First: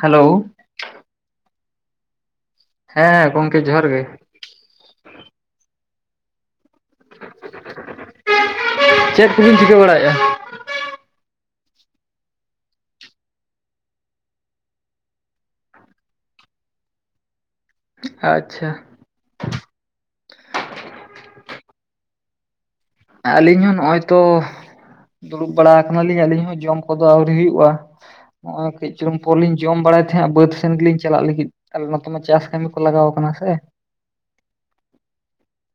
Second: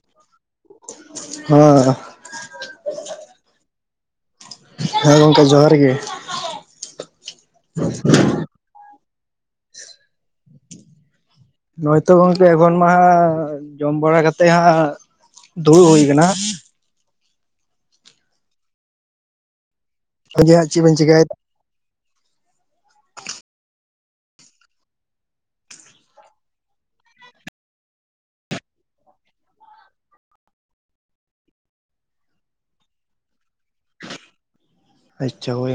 Hello ᱦᱚᱸ᱾ ᱦᱮᱸ ᱜᱚᱝᱠᱮ ᱡᱚᱦᱟᱨ ᱜᱮ ᱾ ᱦᱮᱸ ᱜᱚᱝᱠᱮ ᱡᱚᱦᱟᱨ ᱜᱮ ᱾ ᱪᱮᱫ ᱠᱚᱵᱤᱱ ᱪᱤᱠᱟᱹ ᱵᱟᱲᱟᱭᱮᱜᱼᱟ? ᱱᱚᱜᱼᱚᱭ ᱛᱚ ᱜᱚᱝᱠᱮ ᱮᱠᱷᱚᱱ ᱢᱟ ᱦᱟᱸᱜ ᱡᱚᱢ ᱵᱟᱲᱟ ᱠᱟᱛᱮᱜ ᱦᱟᱸᱜ ᱫᱩᱲᱩᱵ ᱦᱩᱭ ᱠᱟᱱᱟ ᱾ ᱟᱪᱪᱷᱟ᱾ ᱟ ᱡᱮ ᱦᱟᱸᱜ ᱪᱮᱜ ᱵᱤᱱ ᱪᱮᱠᱟᱭᱮᱫᱟ? ᱟᱹᱞᱤᱧ ᱦᱚᱸ ᱱᱚᱜᱼᱚᱸᱭ ᱛᱚᱼᱼ ᱫᱩᱲᱩᱵ ᱵᱟᱲᱟ ᱦᱟᱠᱟᱱᱟ ᱞᱤᱧ ᱟᱹᱞᱤᱧ ᱦᱚᱸ ᱡᱚᱢ ᱠᱚᱫᱚ ᱟᱹᱣᱨᱤ ᱦᱩᱭᱩᱜᱼᱟ ᱾ ᱱᱚᱜᱼᱚᱸᱭ ᱠᱟᱹᱡ ᱪᱩᱞᱩᱝ ᱯᱚᱨ ᱞᱤᱧ ᱡᱚᱢ ᱵᱟᱲᱟᱭ ᱛᱟᱦᱮᱸᱜᱼᱟᱸ ᱵᱟᱹᱫ ᱥᱮᱱ ᱜᱮᱞᱤᱧ ᱪᱟᱞᱟᱜ ᱞᱟᱹᱜᱤᱫ ᱾ ᱟᱞᱮ ᱱᱚᱛᱮ ᱢᱟ ᱪᱟᱥ ᱠᱟᱹᱢᱤ ᱠᱚ ᱞᱟᱜᱟᱣᱟᱠᱟᱱᱟ ᱥᱮ᱾ ᱟᱪᱪᱷᱟ ᱦᱳᱭ,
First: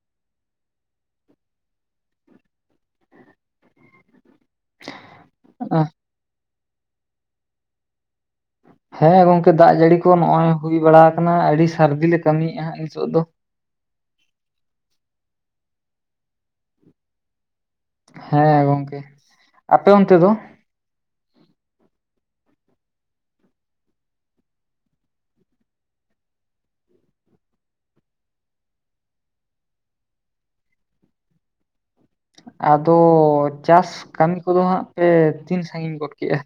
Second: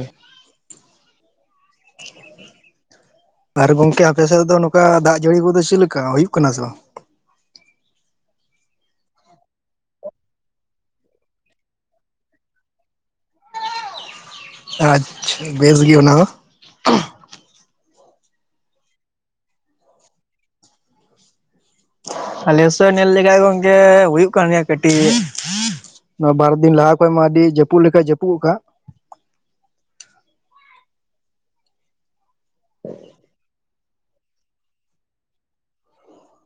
ᱟᱨ ᱜᱚᱝᱠᱮ ᱟᱼᱼ ᱞᱮ ᱥᱮᱫ ᱛᱮᱫᱚ ᱱᱚᱸᱠᱟ ᱫᱟᱜ ᱡᱟᱹᱲᱤ ᱠᱚᱫᱚ ᱪᱮᱫ ᱞᱮᱠᱟ ᱦᱩᱭᱩᱜ ᱠᱟᱱᱟ ᱥᱮ ᱵᱟᱝ? ᱦᱚᱸ ᱜᱚᱝᱠᱮ ᱫᱟᱜ ᱡᱟᱹᱲᱤ ᱠᱚ ᱱᱚᱜᱼᱚᱸᱭ ᱦᱩᱭ ᱵᱟᱲᱟ ᱦᱟᱠᱟᱱᱟ ᱟᱹᱰᱤ ᱥᱟᱹᱨᱫᱤ ᱞᱮ ᱠᱟᱹᱢᱤᱭᱮᱜᱼᱟ ᱦᱟᱸᱜ ᱱᱤᱛᱚᱜ ᱫᱚ ᱾ ᱟᱪᱪᱷᱟ ᱵᱮᱥ ᱜᱮ ᱚᱱᱟ ᱦᱚᱸ᱾ ᱦᱮᱸ ᱜᱚᱝᱠᱮ, ᱟᱯᱮ ᱚᱱᱛᱮ ᱫᱚ? ᱟᱞᱮ ᱥᱮᱜ ᱱᱮᱞ ᱞᱮᱠᱷᱟᱡ ᱜᱚᱝᱠᱮ ᱦᱩᱭᱩᱜ ᱠᱟᱱ ᱜᱮᱭᱟ ᱠᱟᱹᱴᱤᱡ ᱜᱮ᱾ ᱱᱚᱣᱟ ᱵᱟᱨ ᱫᱤᱱ ᱞᱟᱦᱟ ᱠᱷᱚᱡ ᱢᱟ ᱟᱹᱰᱤ ᱡᱟᱹᱯᱩᱫ ᱞᱮᱠᱟᱭ ᱡᱟᱹᱯᱩᱜ ᱟᱠᱟᱜ᱾ ᱟᱫᱚ ᱪᱟᱥ ᱠᱟᱹᱢᱤ ᱠᱚᱫᱚ ᱦᱟᱸᱜ ᱯᱮ ᱛᱤᱱ ᱥᱟᱺᱜᱤᱧ ᱜᱚᱫ ᱠᱮᱜᱼᱟ?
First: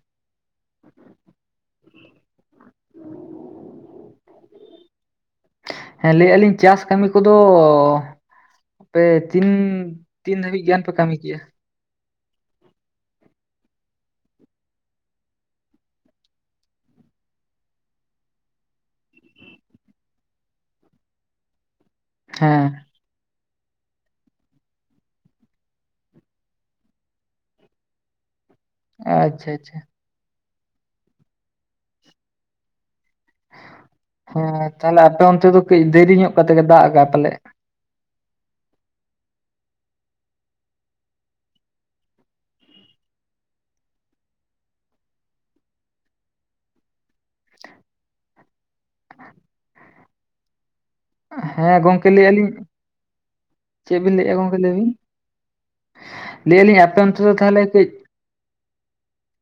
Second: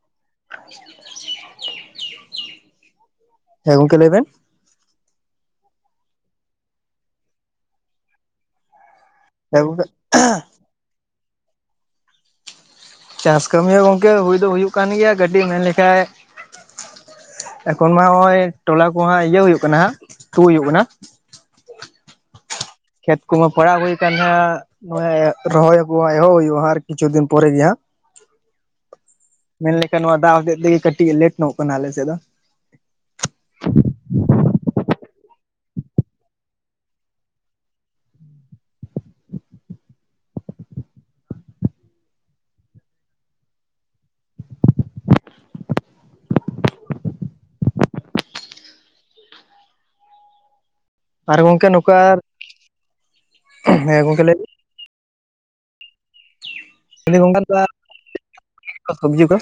[unintelligible] [inaudible] ᱦᱮᱸ ᱜᱚᱝᱠᱮ ᱞᱟᱹᱭ ᱵᱮᱱ? ᱦᱮᱸ ᱞᱟᱹᱭᱼᱮᱜᱼᱟ ᱞᱤᱧ ᱪᱟᱥ ᱠᱟᱹᱢᱤ ᱠᱚᱫᱚᱻ ᱯᱮᱼᱼ ᱛᱤᱱᱻ ᱦᱮᱸ ᱜᱚᱝᱠᱮ ᱛᱤᱱ ᱫᱷᱟᱹᱵᱤᱡ ᱜᱟᱱ ᱯᱮ ᱠᱟᱹᱢᱤ ᱠᱮᱜᱼᱟ? ᱪᱟᱥ ᱠᱟᱹᱢᱤ ᱦᱚᱸ ᱜᱚᱝᱠᱮ ᱦᱩᱭ ᱫᱚ ᱦᱩᱭᱩᱜ ᱠᱟᱱ ᱜᱮᱭᱟ, ᱠᱟᱹᱴᱤᱡ ᱢᱮᱱ ᱞᱮᱠᱷᱟᱡᱼᱼ ᱮᱠᱷᱚᱱ ᱢᱟ ᱦᱚᱸᱜᱼᱚᱸᱭ ᱴᱚᱞᱟ ᱠᱚ ᱦᱟᱸᱜ ᱤᱭᱟᱹ ᱦᱩᱭᱩᱜ ᱠᱟᱱᱟ ᱦᱟᱸᱜ, ᱛᱩᱜ ᱦᱩᱭᱩᱜ ᱠᱟᱱᱟ ᱾ ᱦᱮᱸ᱾ ᱠᱷᱮᱛ ᱠᱚᱢᱟ ᱯᱟᱲᱟᱜ ᱦᱩᱭ ᱠᱟᱱ ᱱᱷᱟᱸᱜ, ᱼᱼ ᱱᱚᱜᱼᱚᱸᱭᱮ ᱨᱚᱦᱚᱭ ᱠᱚ ᱶᱟᱜ ᱮᱦᱚᱵ ᱦᱩᱭᱩᱜᱼᱟ ᱦᱟᱸᱜ ᱟᱨ ᱠᱤᱪᱷᱩ ᱫᱤᱱ ᱯᱚᱨᱮ ᱜᱮ ᱦᱟᱸᱜ ᱾ [unintelligible] ᱟᱪᱪᱷᱟ ᱢᱮᱱ ᱞᱮᱠᱷᱟᱱ ᱱᱚᱣᱟ ᱫᱟᱜ ᱦᱚᱛᱮᱫ ᱛᱮᱜᱮ ᱠᱟᱹᱴᱤᱜ ᱞᱮᱴ ᱱᱚᱜᱚᱜ ᱠᱟᱱᱟ ᱟᱞᱮ ᱥᱮᱫ ᱫᱚ ᱾ ᱦᱮᱸ ᱛᱟᱦᱚᱞᱮ ᱟᱯᱮ ᱚᱱᱛᱮ ᱫᱚ ᱠᱟᱹᱡ ᱫᱮᱨᱤ ᱧᱚᱜ ᱠᱟᱛᱮ ᱜᱮ ᱫᱟᱜ ᱟᱠᱟᱼᱟ ᱯᱟᱞᱮᱜ ᱾ [unintelligible] ᱟᱨ ᱦᱮᱸ ᱱᱚᱝᱠᱟ ᱜᱚᱝᱠᱮ ᱞᱟᱹᱭᱼᱮᱜᱼᱟ ᱞᱤᱝ, ᱪᱮᱜ ᱵᱤᱱ ᱞᱟᱹᱭᱼᱮᱜᱼᱟ ᱜᱚᱝᱠᱮ ᱞᱟᱹᱭ ᱵᱤᱱ? ᱞᱟᱹᱭᱼᱮᱜᱼᱟ ᱞᱤᱧ ᱟᱯᱮ ᱚᱱᱛᱮ ᱵᱤᱱ ᱫᱚ ᱜᱚᱝᱠᱮ ᱛᱟᱦᱚᱞᱮ ᱠᱟᱹᱡᱼᱼ ᱥᱚᱵᱽᱡᱤ ᱠᱚ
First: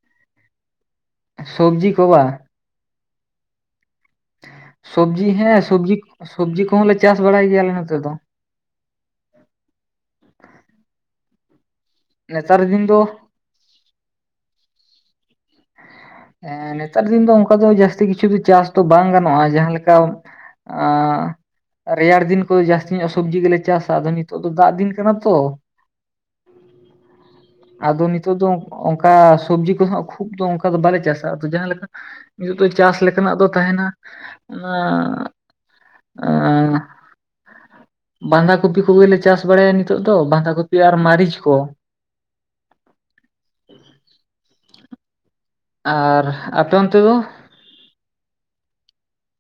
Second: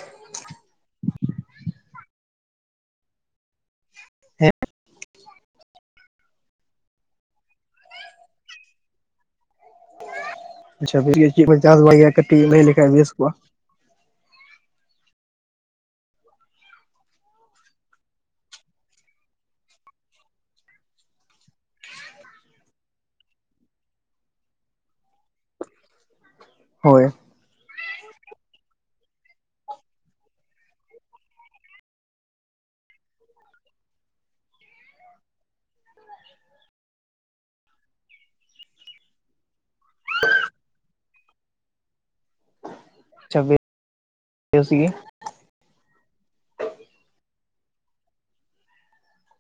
ᱥᱩᱵᱽᱡᱤ ᱠᱚ ᱵᱟ? ᱦᱮᱸ ᱥᱚᱵᱽᱡᱤ ᱦᱮᱸ ᱥᱚᱵᱽᱡᱤᱼᱠ ᱥᱚᱵᱽᱡᱤ ᱠᱚᱦᱚᱸ ᱞᱮ ᱪᱟᱥ ᱵᱟᱲᱟᱭ ᱜᱮᱭᱟ ᱟᱞᱮ ᱱᱚᱛᱮ ᱫᱚ ᱾ ᱟᱪᱪᱷᱟ, ᱵᱤᱴᱤᱼᱟᱭᱳ, ᱪᱮᱫ ᱵᱚᱱ ᱪᱟᱥ ᱵᱟᱲᱟᱭ ᱜᱮᱭᱟ, ᱠᱟᱹᱴᱤᱡ ᱱᱮᱛᱟᱨ ᱞᱟᱹᱭ ᱫᱤᱱ ᱞᱮᱠᱷᱟᱡ ᱫᱚ ᱵᱮᱥ ᱠᱚᱜᱼᱟ? ᱦᱮᱸ ᱱᱮᱛᱟᱨ ᱫᱤᱱ ᱫᱚ ᱚᱝᱠᱟ ᱫᱚ ᱡᱟᱹᱥᱛᱤ ᱠᱤᱪᱷᱩ ᱫᱚ ᱪᱟᱥ ᱫᱚ ᱵᱟᱝ ᱜᱟᱱᱚᱜᱼᱟ, ᱡᱟᱦᱟᱸᱮ ᱞᱮᱠᱟ ᱟᱸ ᱨᱮᱭᱟᱲ ᱫᱤᱱ ᱠᱚᱫᱚ ᱡᱟᱹᱥᱛᱤ ᱧᱚᱜ ᱥᱚᱵᱽᱡᱤ ᱜᱮᱞᱮ ᱪᱟᱥᱼᱟ, ᱟᱫᱚ ᱱᱤᱛᱚᱜ ᱫᱚ ᱫᱟᱜ ᱫᱤᱱ ᱠᱟᱱᱟ ᱛᱚ, [unintelligible] ᱦᱳᱭ ᱾ ᱟᱫᱚ ᱱᱤᱛᱳᱜ ᱫᱚ ᱚᱱᱠᱟ ᱥᱚᱵᱽᱡᱤ ᱠᱚ ᱦᱟᱸᱜ ᱠᱷᱩᱵ ᱫᱚ ᱚᱱᱠᱟ ᱫᱚ ᱵᱟᱞᱮ ᱪᱟᱥᱟ ᱟᱫᱚ ᱡᱟᱦᱟᱸ ᱞᱮᱠᱟ ᱱᱤᱛᱚᱜ ᱫᱚ ᱪᱟᱥ ᱞᱮᱠᱟᱱᱟᱜ ᱫᱚ ᱛᱟᱦᱮᱱᱟ ᱟᱸ ᱟᱸᱻ ᱵᱟᱸᱫᱷᱟ ᱠᱚᱯᱤ ᱠᱚᱜᱮ ᱞᱮ ᱪᱟᱥ ᱵᱟᱲᱟᱭᱟ ᱱᱤᱛᱚᱜ ᱫᱚ ᱵᱟᱸᱫᱷᱟ ᱠᱚᱯᱤ, ᱟᱨ ᱢᱟᱹᱨᱤᱪ ᱠᱚ ᱾ ᱪᱷᱟᱵᱤ, ᱵᱮᱥ ᱜᱮᱭᱟ ᱾ ᱟᱨ ᱟᱯᱮ ᱚᱱᱛᱮ ᱫᱚ?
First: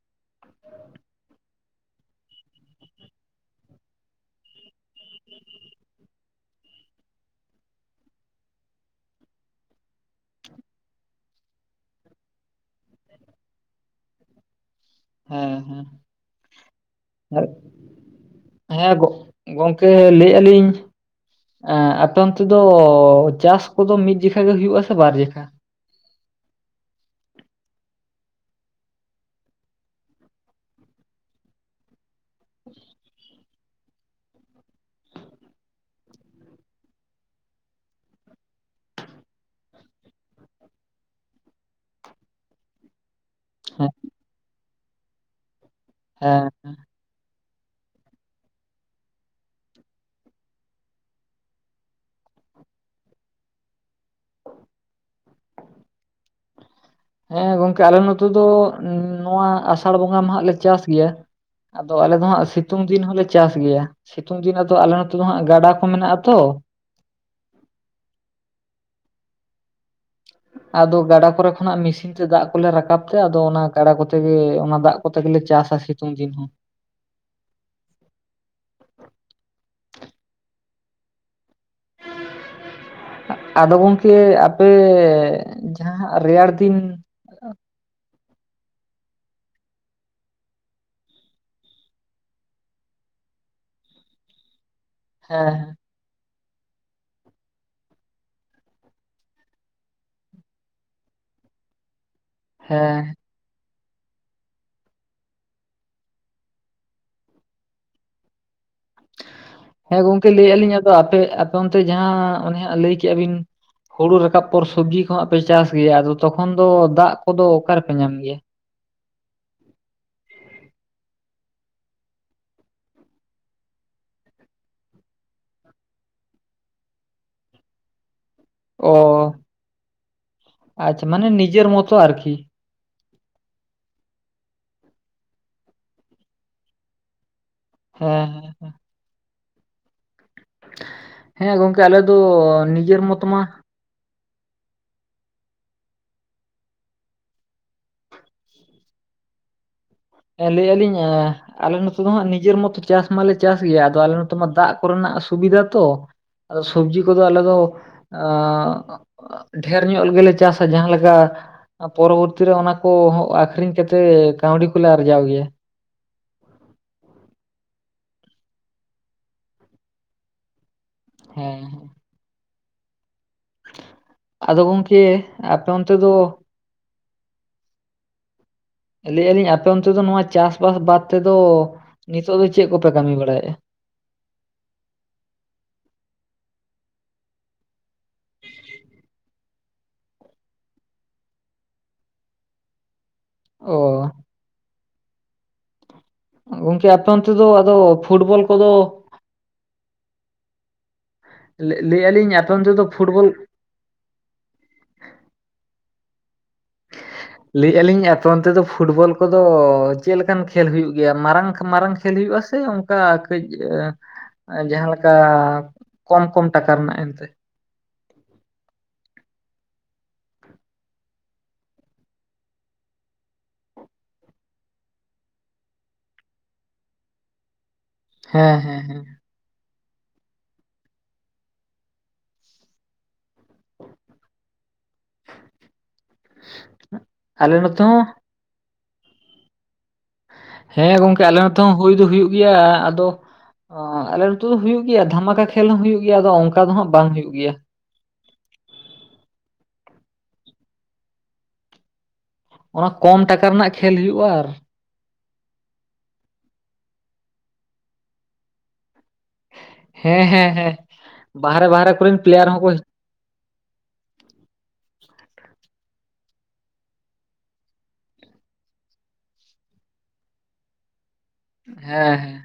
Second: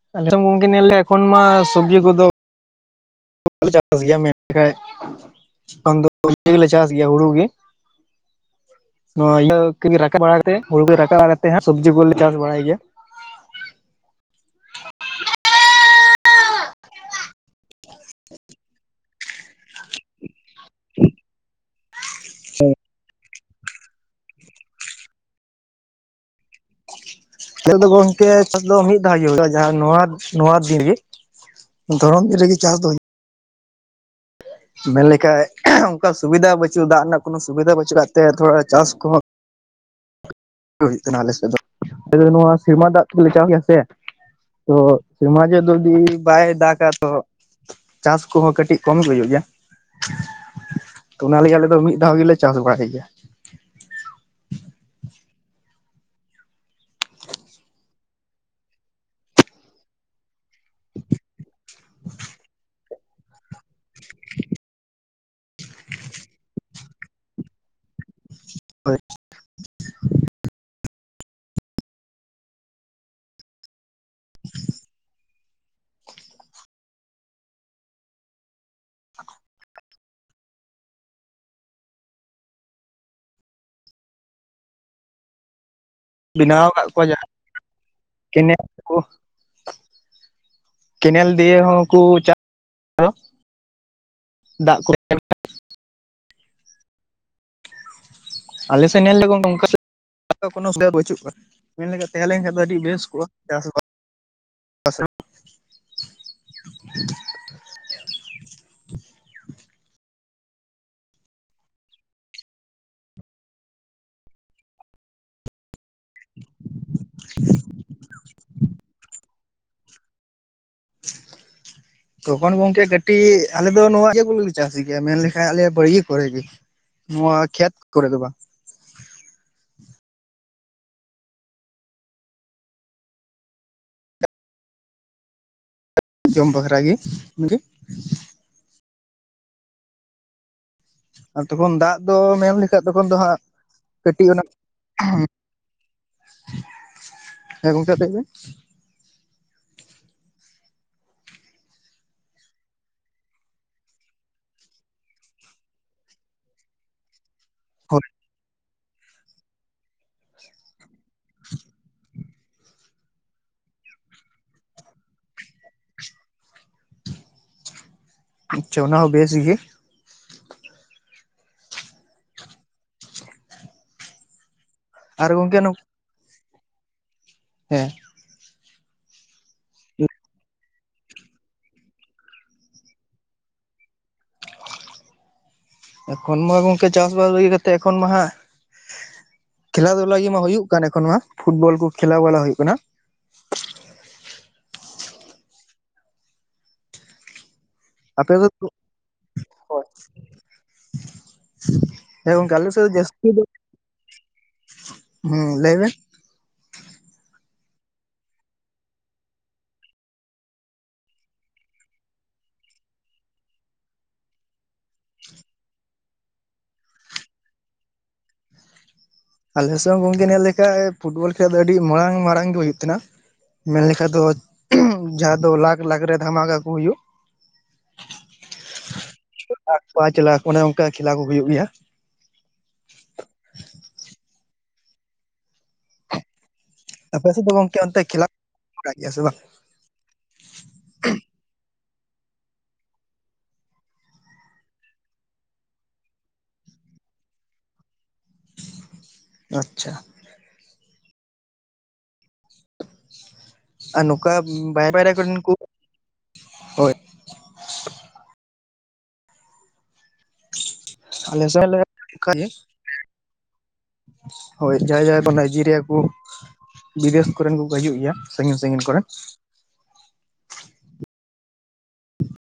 [unintelligible] ᱜᱚᱝᱠᱮ ᱧᱮᱞ ᱞᱮ ᱮᱠᱷᱚᱱ ᱢᱟ ᱥᱚᱵᱽᱡᱤ ᱠᱚᱫᱚ [unintelligible] ᱪᱟᱥ ᱜᱮᱭᱟ ᱢᱮᱱ ᱞᱮᱠᱷᱟᱡ [unintelligible] ᱪᱟᱥ ᱜᱮᱭᱟ ᱦᱩᱲᱩ ᱜᱮ ᱾ ᱱᱚᱣᱟ ᱤᱭᱟᱹ ᱠᱤ ᱨᱟᱠᱟᱵ ᱵᱟᱲᱟ ᱠᱟᱛᱮᱫ ᱦᱩᱲᱩ ᱠᱚ ᱨᱟᱠᱟᱵ ᱵᱟᱲᱟ ᱠᱟᱛᱮ ᱦᱟᱸᱜ ᱥᱚᱵᱽᱡᱤ ᱠᱚᱞᱮ ᱪᱟᱥ ᱵᱟᱲᱟᱭ ᱜᱮᱭᱟ ᱾ ᱦᱮᱸ ᱦᱮᱸ [unintelligible] ᱦᱮᱸ ᱜᱚᱜ ᱜᱚᱝᱠᱮ ᱞᱟᱹᱭᱮᱜᱼᱟ ᱞᱤᱧ ᱮ ᱟᱯ ᱟᱯᱮ ᱚᱱᱛᱮ ᱫᱚ ᱪᱟᱥ ᱠᱚᱫᱚ ᱢᱤᱫ ᱡᱚᱠᱷᱟ ᱜᱮ ᱦᱩᱭᱩᱜ-ᱟ ᱥᱮ ᱵᱟᱨ ᱡᱚᱠᱷᱟ? ᱟᱞᱮ ᱫᱚ ᱜᱚᱝᱠᱮ ᱪᱟᱥ ᱫᱚ ᱢᱤᱫ ᱫᱷᱟᱣ ᱜᱮ ᱦᱩᱭᱩᱜᱼᱟ ᱡᱟᱦᱟᱸ ᱱᱚᱣᱟ ᱱᱚᱣᱟ ᱫᱤᱱᱜᱮ ᱾ ᱫᱷᱚᱨᱚᱱ ᱫᱤᱱ ᱨᱮᱜᱮ ᱪᱟᱥ ᱫᱚ ᱢᱮᱱ ᱞᱮᱠᱷᱟᱡ ᱚᱱᱠᱟ ᱥᱩᱵᱤᱫᱷᱟ ᱵᱟᱹᱪᱩᱜ ᱫᱟᱜ ᱨᱮᱱᱟᱜ ᱠᱚᱱᱳ ᱥᱩᱵᱤᱫᱷᱟ ᱵᱟᱹᱪᱩᱜ ᱠᱟᱜ ᱛᱮ ᱛᱷᱚᱲᱟ ᱪᱟᱥ ᱠᱚᱦᱚᱸ ᱦᱩᱭᱩᱜ ᱛᱟᱦᱮᱱᱟ ᱟᱞᱮ ᱥᱮᱫ ᱫᱚ ᱟᱞᱮ ᱱᱚᱣᱟ ᱥᱮᱨᱢᱟ ᱫᱟᱜ ᱛᱮᱞᱮ ᱪᱟᱥ ᱜᱮᱭᱟ ᱥᱮ ᱦᱮᱸ ᱾ ᱛᱚ ᱥᱮᱨᱢᱟ ᱡᱮ ᱡᱩᱫᱤ ᱵᱟᱭ ᱦᱮᱸ ᱫᱟᱜᱟ ᱛᱚ ᱪᱟᱥ ᱠᱚᱦᱚᱸ ᱠᱟᱴᱤᱡ ᱠᱚᱢ ᱜᱮ ᱦᱩᱭᱩᱜ ᱜᱮᱭᱟ ᱾ ᱛᱚ ᱚᱱᱟ ᱞᱟᱜᱤᱫ ᱟᱞᱮ ᱫᱚ ᱢᱤᱫ ᱫᱷᱟᱣ ᱜᱮᱞᱮ ᱪᱟᱥ ᱵᱟᱲᱟᱭ ᱜᱮᱭᱟ ᱾ ᱦᱮᱸ ᱜᱚᱝᱠᱮ ᱟᱞᱮ ᱱᱚᱛᱮ ᱫᱚ ᱱᱚᱣᱟ ᱟᱥᱟᱲ ᱵᱚᱸᱜᱟ ᱢᱟᱦᱟᱸᱜ ᱞᱮ ᱪᱟᱥ ᱜᱮᱭᱟ ᱾ ᱟᱫᱚ ᱟᱞᱮ ᱫᱚ ᱦᱟᱸᱜ ᱥᱤᱛᱩᱝ ᱫᱤᱱ ᱦᱚᱸᱞᱮ ᱪᱟᱥ ᱜᱮᱭᱟ ᱥᱤᱛᱩᱝ ᱫᱤᱱ ᱟᱫᱚ ᱟᱞᱮ ᱱᱚᱛᱮ ᱫᱚ ᱦᱟᱸᱜ ᱜᱟᱰᱟ ᱠᱚ ᱢᱮᱱᱟᱜᱼᱟ ᱛᱚ ᱾ ᱦᱳᱭ ᱾ ᱟᱫᱚ ᱜᱟᱰᱟ ᱠᱚᱨᱮ ᱠᱷᱚᱱᱟᱜ ᱢᱮᱥᱤᱱ ᱛᱮ ᱫᱟᱜ ᱠᱚᱞᱮ ᱨᱟᱠᱟᱵ ᱛᱮ ᱟᱫᱚ ᱚᱱᱟ ᱜᱟᱰᱟ ᱠᱚᱛᱮ ᱜᱮ ᱚᱱᱟ ᱫᱟᱜ ᱠᱚᱛᱮ ᱜᱮᱞᱮ ᱪᱟᱥᱟ ᱥᱤᱛᱩᱝ ᱫᱤᱱ ᱦᱚᱸ ᱾ ᱟᱫᱚ ᱜᱚᱝᱠᱮ ᱟᱯᱮ ᱡᱟᱦᱟᱸ ᱨᱮᱭᱟᱲ ᱵᱮᱱᱟᱣ ᱫᱤᱱ ᱟᱠᱟᱫ ᱠᱚᱣᱟ ᱡᱟᱦᱟᱸ ᱠᱮᱱᱮᱞ ᱠᱚ ᱾ ᱠᱮᱱᱮᱞ ᱫᱤᱭᱮ ᱦᱚᱸᱠᱚ ᱪᱟᱥ [unintelligible] ᱫᱟᱜ ᱠᱚ [unintelligible] ᱦᱮᱸ ᱦᱮᱸ ᱾ ᱟᱞᱮ ᱥᱮᱫ ᱧᱮᱞ ᱞᱮ ᱚᱱᱠᱟ [unintelligible] ᱵᱟᱹᱪᱩᱜ ᱠᱚᱣᱟ ᱢᱮᱱ ᱞᱮᱠᱷᱟᱱ ᱛᱟᱦᱮᱸ ᱞᱮᱱᱠᱷᱟᱡ ᱫᱚ ᱟᱹᱰᱤ ᱵᱮᱥ ᱦᱮᱸ ᱠᱚᱜᱼᱟ ᱾ ᱪᱟᱥ ᱵᱟ ᱦᱮᱸ ᱜᱚᱝᱠᱮ ᱞᱟᱹᱭᱮᱜᱼᱟ ᱞᱤᱧ ᱟᱫᱚ ᱟᱯᱮ ᱟᱯᱮ ᱚᱱᱛᱮ ᱡᱟᱦᱟᱸ ᱚᱱᱮ ᱦᱟᱸᱜ ᱞᱟᱹᱭ ᱠᱮᱜᱼᱟ ᱵᱤᱱ ᱦᱩᱲᱩ ᱨᱟᱠᱟᱵ ᱯᱚᱨ ᱥᱚᱵᱽᱡᱤ ᱠᱚ ᱦᱟᱸᱜ ᱯᱮ ᱪᱟᱥ ᱜᱮᱭᱟ ᱟᱫᱚ ᱛᱚᱠᱷᱚᱱ ᱫᱚ ᱫᱟᱜ ᱠᱚᱫᱚ ᱚᱠᱟ ᱨᱮᱯᱮ ᱧᱟᱢ ᱜᱮᱭᱟ? ᱛᱚᱠᱷᱚᱱ ᱜᱚᱝᱠᱮ ᱠᱟᱹᱴᱤᱡ ᱟᱞᱮ ᱫᱚ ᱱᱚᱣᱟ ᱤᱭᱟᱹ ᱠᱚᱞᱮ ᱪᱟᱥ ᱜᱮᱭᱟ ᱢᱮᱱᱞᱠᱷᱟᱱ ᱟᱞᱮ ᱵᱟᱲᱭᱮ ᱠᱚᱨᱮ ᱜᱮ ᱾ ᱱᱚᱣᱟ ᱠᱷᱮᱛ ᱠᱚᱨᱮ ᱫᱚ ᱵᱟᱝ ᱾ ᱚ, ᱟᱪᱪᱷᱟ ᱢᱟᱱᱮ ᱱᱤᱡᱮᱨ ᱢᱚᱛᱚ ᱟᱨᱠᱤ ᱾ ᱡᱚᱢ ᱵᱟᱠᱷᱨᱟ ᱜᱮ [unintelligible] ᱾ ᱦᱮᱸ ᱦᱮᱸ ᱾ ᱟᱨ ᱦᱮᱸ ᱛᱚᱠᱷᱚᱱ ᱜᱚᱝᱠᱮ ᱫᱟᱜ ᱟᱞᱮ ᱫᱚ ᱢᱮᱱ ᱞᱮᱠᱷᱷᱟᱡ ᱱᱤᱡᱮᱨ ᱛᱚᱠᱷᱚᱱ ᱫᱚ ᱢᱚᱛᱚ ᱢᱟ ᱦᱟᱸᱜ ᱠᱟᱹᱴᱤᱡ ᱚᱱᱟ, ᱦᱮᱸ ᱜᱚᱝᱠᱮ ᱞᱟᱹᱭ ᱢᱮ ᱾ ᱦᱮᱸ ᱞᱟᱹᱭᱮᱜᱼᱟ ᱞᱤᱧ ᱮᱸ ᱟᱞᱮ ᱱᱚᱛᱮ ᱫᱚ ᱦᱟᱸᱜ ᱱᱤᱡᱮᱨ ᱢᱚᱛᱚ ᱪᱟᱥ ᱢᱟᱞᱮ ᱪᱟᱥ ᱜᱮᱭᱟ, ᱟᱫᱚ ᱟᱞᱮ ᱱᱚᱛᱮ ᱢᱟ ᱫᱟᱜ ᱠᱚᱨᱮᱱᱟᱜ ᱥᱩᱵᱤᱫᱟ ᱛᱚ ᱾ ᱥᱚᱵᱽᱡᱤ ᱠᱚᱫᱚ ᱟᱞᱮ ᱫᱚ, ᱦᱳᱭ ᱟᱻ ᱰᱷᱮᱨ ᱧᱚᱜ ᱜᱮᱞᱮ ᱪᱟᱥᱟ ᱡᱟᱦᱟᱸ ᱞᱮᱠᱟ, ᱯᱚᱨᱚᱵᱚᱨᱛᱤ ᱨᱮ ᱚᱱᱟ ᱠᱚ ᱟᱠᱷᱨᱤᱧ ᱠᱟᱛᱮᱫ ᱠᱟᱹᱣᱰᱤ ᱠᱚᱞᱮ ᱟᱨᱡᱟᱣ ᱜᱮᱭᱟ᱾ ᱟᱪᱪᱷᱟ ᱚᱱᱟ ᱦᱚᱸ ᱵᱮᱥ ᱜᱮ᱾ ᱦᱮᱸ ᱟᱫᱚ ᱜᱚᱝᱠᱮ ᱟᱨ ᱜᱚᱝᱠᱮ ᱟᱯᱮ ᱚᱱᱛᱮ ᱫᱚ, ᱦᱮᱸ ᱞᱟᱹᱭᱮᱫᱼᱟ ᱞᱤᱧ ᱟᱯᱮ ᱚᱱᱛᱮ ᱫᱚ ᱱᱚᱣᱟ ᱪᱟᱥᱵᱟᱥ ᱵᱟᱫ ᱛᱮᱫᱚ ᱱᱤᱛᱚᱜ ᱫᱚ ᱪᱮᱫ ᱠᱚᱯᱮ ᱠᱟᱹᱢᱤ ᱵᱟᱲᱟᱭᱮᱫᱼᱟ? ᱮᱠᱷᱚᱱ ᱢᱟ ᱜᱚᱝᱠᱮ ᱪᱟᱥᱵᱟᱥ ᱠᱟᱹᱜᱤ ᱠᱟᱛᱮᱜ ᱮᱠᱷᱚᱱ ᱢᱟ ᱦᱟᱸᱜ ᱠᱷᱮᱞᱟ ᱫᱷᱩᱞᱟ ᱜᱮᱢᱟ ᱦᱩᱭᱩᱜ ᱠᱟᱱ ᱮᱠᱷᱚᱱ ᱱᱚᱣᱟ ᱯᱷᱩᱴᱵᱚᱞ ᱠᱚ ᱠᱷᱮᱞᱟ ᱵᱟᱞᱟ ᱦᱩᱭᱩᱜ ᱠᱟᱱᱟ, ᱚ᱾ ᱜᱚᱝᱠᱮ ᱟᱯᱚᱱᱛᱮᱫᱚ ᱟᱫᱚ, ᱟᱯᱮ ᱯᱷᱩᱴᱵᱚᱞ ᱠᱚ ᱠᱚᱫᱚ ᱦᱳᱭ ᱞᱟᱹᱭ- ᱞᱟᱹᱭᱮᱜᱼᱟ ᱞᱤᱧ ᱦᱮᱸ ᱟᱯᱮ ᱜᱚᱝᱠᱮ ᱟᱞᱮ ᱚᱱᱛᱮ ᱥᱮᱡ ᱫᱚ ᱯᱷᱩᱴᱵᱚᱞ ᱡᱟᱥᱛᱤ ᱫᱚ, ᱦᱮᱸ ᱞᱮᱭᱵᱮᱱ, [unintelligible] ᱞᱮᱭᱮᱜᱼᱟ ᱞᱤᱧ ᱚᱱᱛᱮ ᱫᱚ ᱯᱷᱩᱴᱵᱚᱞ ᱠᱚᱻᱫᱚ ᱪᱮᱫ ᱞᱮᱠᱟᱱ ᱠᱷᱮᱞ ᱦᱩᱭᱩᱜ ᱜᱮᱭᱟ ᱢᱟᱨᱟᱝ ᱢᱟᱨᱟᱝ ᱠᱷᱮᱞ ᱦᱩᱭᱩᱜᱼᱟ ᱥᱮ? ᱚᱱᱠᱟ ᱠᱟᱹᱡ ᱡᱟᱦᱟᱸᱞᱮᱠᱟ ᱠᱚᱢ ᱠᱚᱢ ᱴᱟᱠᱟ ᱨᱮᱱᱟᱜ ᱮᱱᱛᱮ, ᱟᱞᱮ ᱥᱮ ᱜᱚᱝᱠᱮ ᱧᱮᱞ ᱞᱮᱠᱟᱱᱡ ᱯᱷᱩᱴᱵᱚᱞ ᱠᱷᱮᱞ ᱫᱚ ᱟᱹᱰᱤ ᱢᱟᱨᱟᱝ ᱢᱟᱨᱟᱝ ᱜᱮ ᱦᱩᱭᱩᱜ ᱛᱟᱦᱮ ᱱᱟ, ᱢᱮᱱ ᱞᱮᱠᱟᱡ ᱫᱚ ᱡᱟᱦᱟᱸ ᱫᱚ ᱞᱟᱠᱷ ᱞᱟᱠᱷ ᱨᱮ ᱫᱷᱟᱢᱟᱠᱟ ᱠᱚ ᱦᱩᱭᱩᱜ, ᱦᱮᱸ ᱦᱮᱸ ᱦᱮᱸ ᱯᱟᱸᱧᱪ ᱞᱟᱠ ᱚᱱᱮ ᱚᱱᱠᱟ ᱠᱷᱮᱞᱟ ᱠᱚ ᱦᱩᱭᱩᱜ ᱜᱮᱭᱟ᱾ [unintelligible] ᱟᱯᱮ ᱥᱮᱫ ᱫᱚ ᱟᱞᱮ ᱜᱚᱝᱠᱮ ᱱᱚᱛᱮ ᱚᱱᱛᱮ ᱦᱚᱸ ᱠᱷᱤᱞᱟᱯ [unintelligible] ᱵᱟᱲᱲᱟ ᱜᱮᱭᱟ ᱥᱮ ᱵᱟᱝ? ᱦᱮᱸ ᱜᱚᱝᱠᱮ ᱟᱞᱮ ᱱᱚᱛᱮ ᱦᱚᱸ ᱦᱩᱭ ᱫᱚ ᱦᱩᱭᱩᱜ ᱜᱮᱭᱟ ᱟᱫᱚ, ᱚ ᱟᱞᱮ ᱱᱛᱩ ᱫᱚ ᱦᱩᱭᱩᱜ ᱜᱮᱭᱟ ᱫᱷᱟᱢᱟᱠᱟ ᱠᱷᱮᱞ ᱦᱚᱸ ᱦᱩᱭᱩᱜ ᱜᱮᱭᱟ ᱟᱫᱚ ᱚᱱᱠᱟ ᱫᱚ ᱦᱜ ᱵᱟᱝ ᱦᱩᱭᱩᱜ ᱜᱮᱭᱟ᱾ ᱟᱪᱪᱷᱟ᱾ ᱚᱱᱟ ᱠᱚᱢ ᱴᱟᱠᱟ ᱨᱮᱱᱟᱜ ᱠᱷᱮᱞ ᱦᱩᱭᱩᱜᱼᱟ᱾ ᱟᱨ, ᱵᱟᱭ ᱵᱟᱭ ᱠᱚᱨᱮᱱ ᱠᱚ [inaudible] ᱦᱳᱭ ᱦᱮᱸ ᱦᱮᱸ ᱦᱮᱸ ᱟᱞᱮ ᱵᱟᱦᱨᱮ ᱥᱮᱫ ᱵᱟᱦᱨᱮ ᱠᱚᱨᱮᱱ ᱚᱱᱠᱟᱜᱮ ᱯᱞᱮᱭᱟᱨ ᱦᱚᱸᱠᱚ, ᱦᱳᱭ ᱡᱟᱭ ᱡᱟᱭ ᱠᱚ ᱱᱟᱭᱡᱮᱨᱤᱭᱟ ᱠᱚ, ᱵᱤᱫᱮᱥ ᱠᱚᱨᱮᱱ ᱠᱚ ᱠᱚ ᱦᱤᱡᱩᱜ ᱜᱮᱭᱟ ᱥᱟᱺᱜᱤᱧ ᱥᱟᱺᱜᱤᱧ ᱠᱚᱨᱮᱱ᱾ ᱦᱮᱸ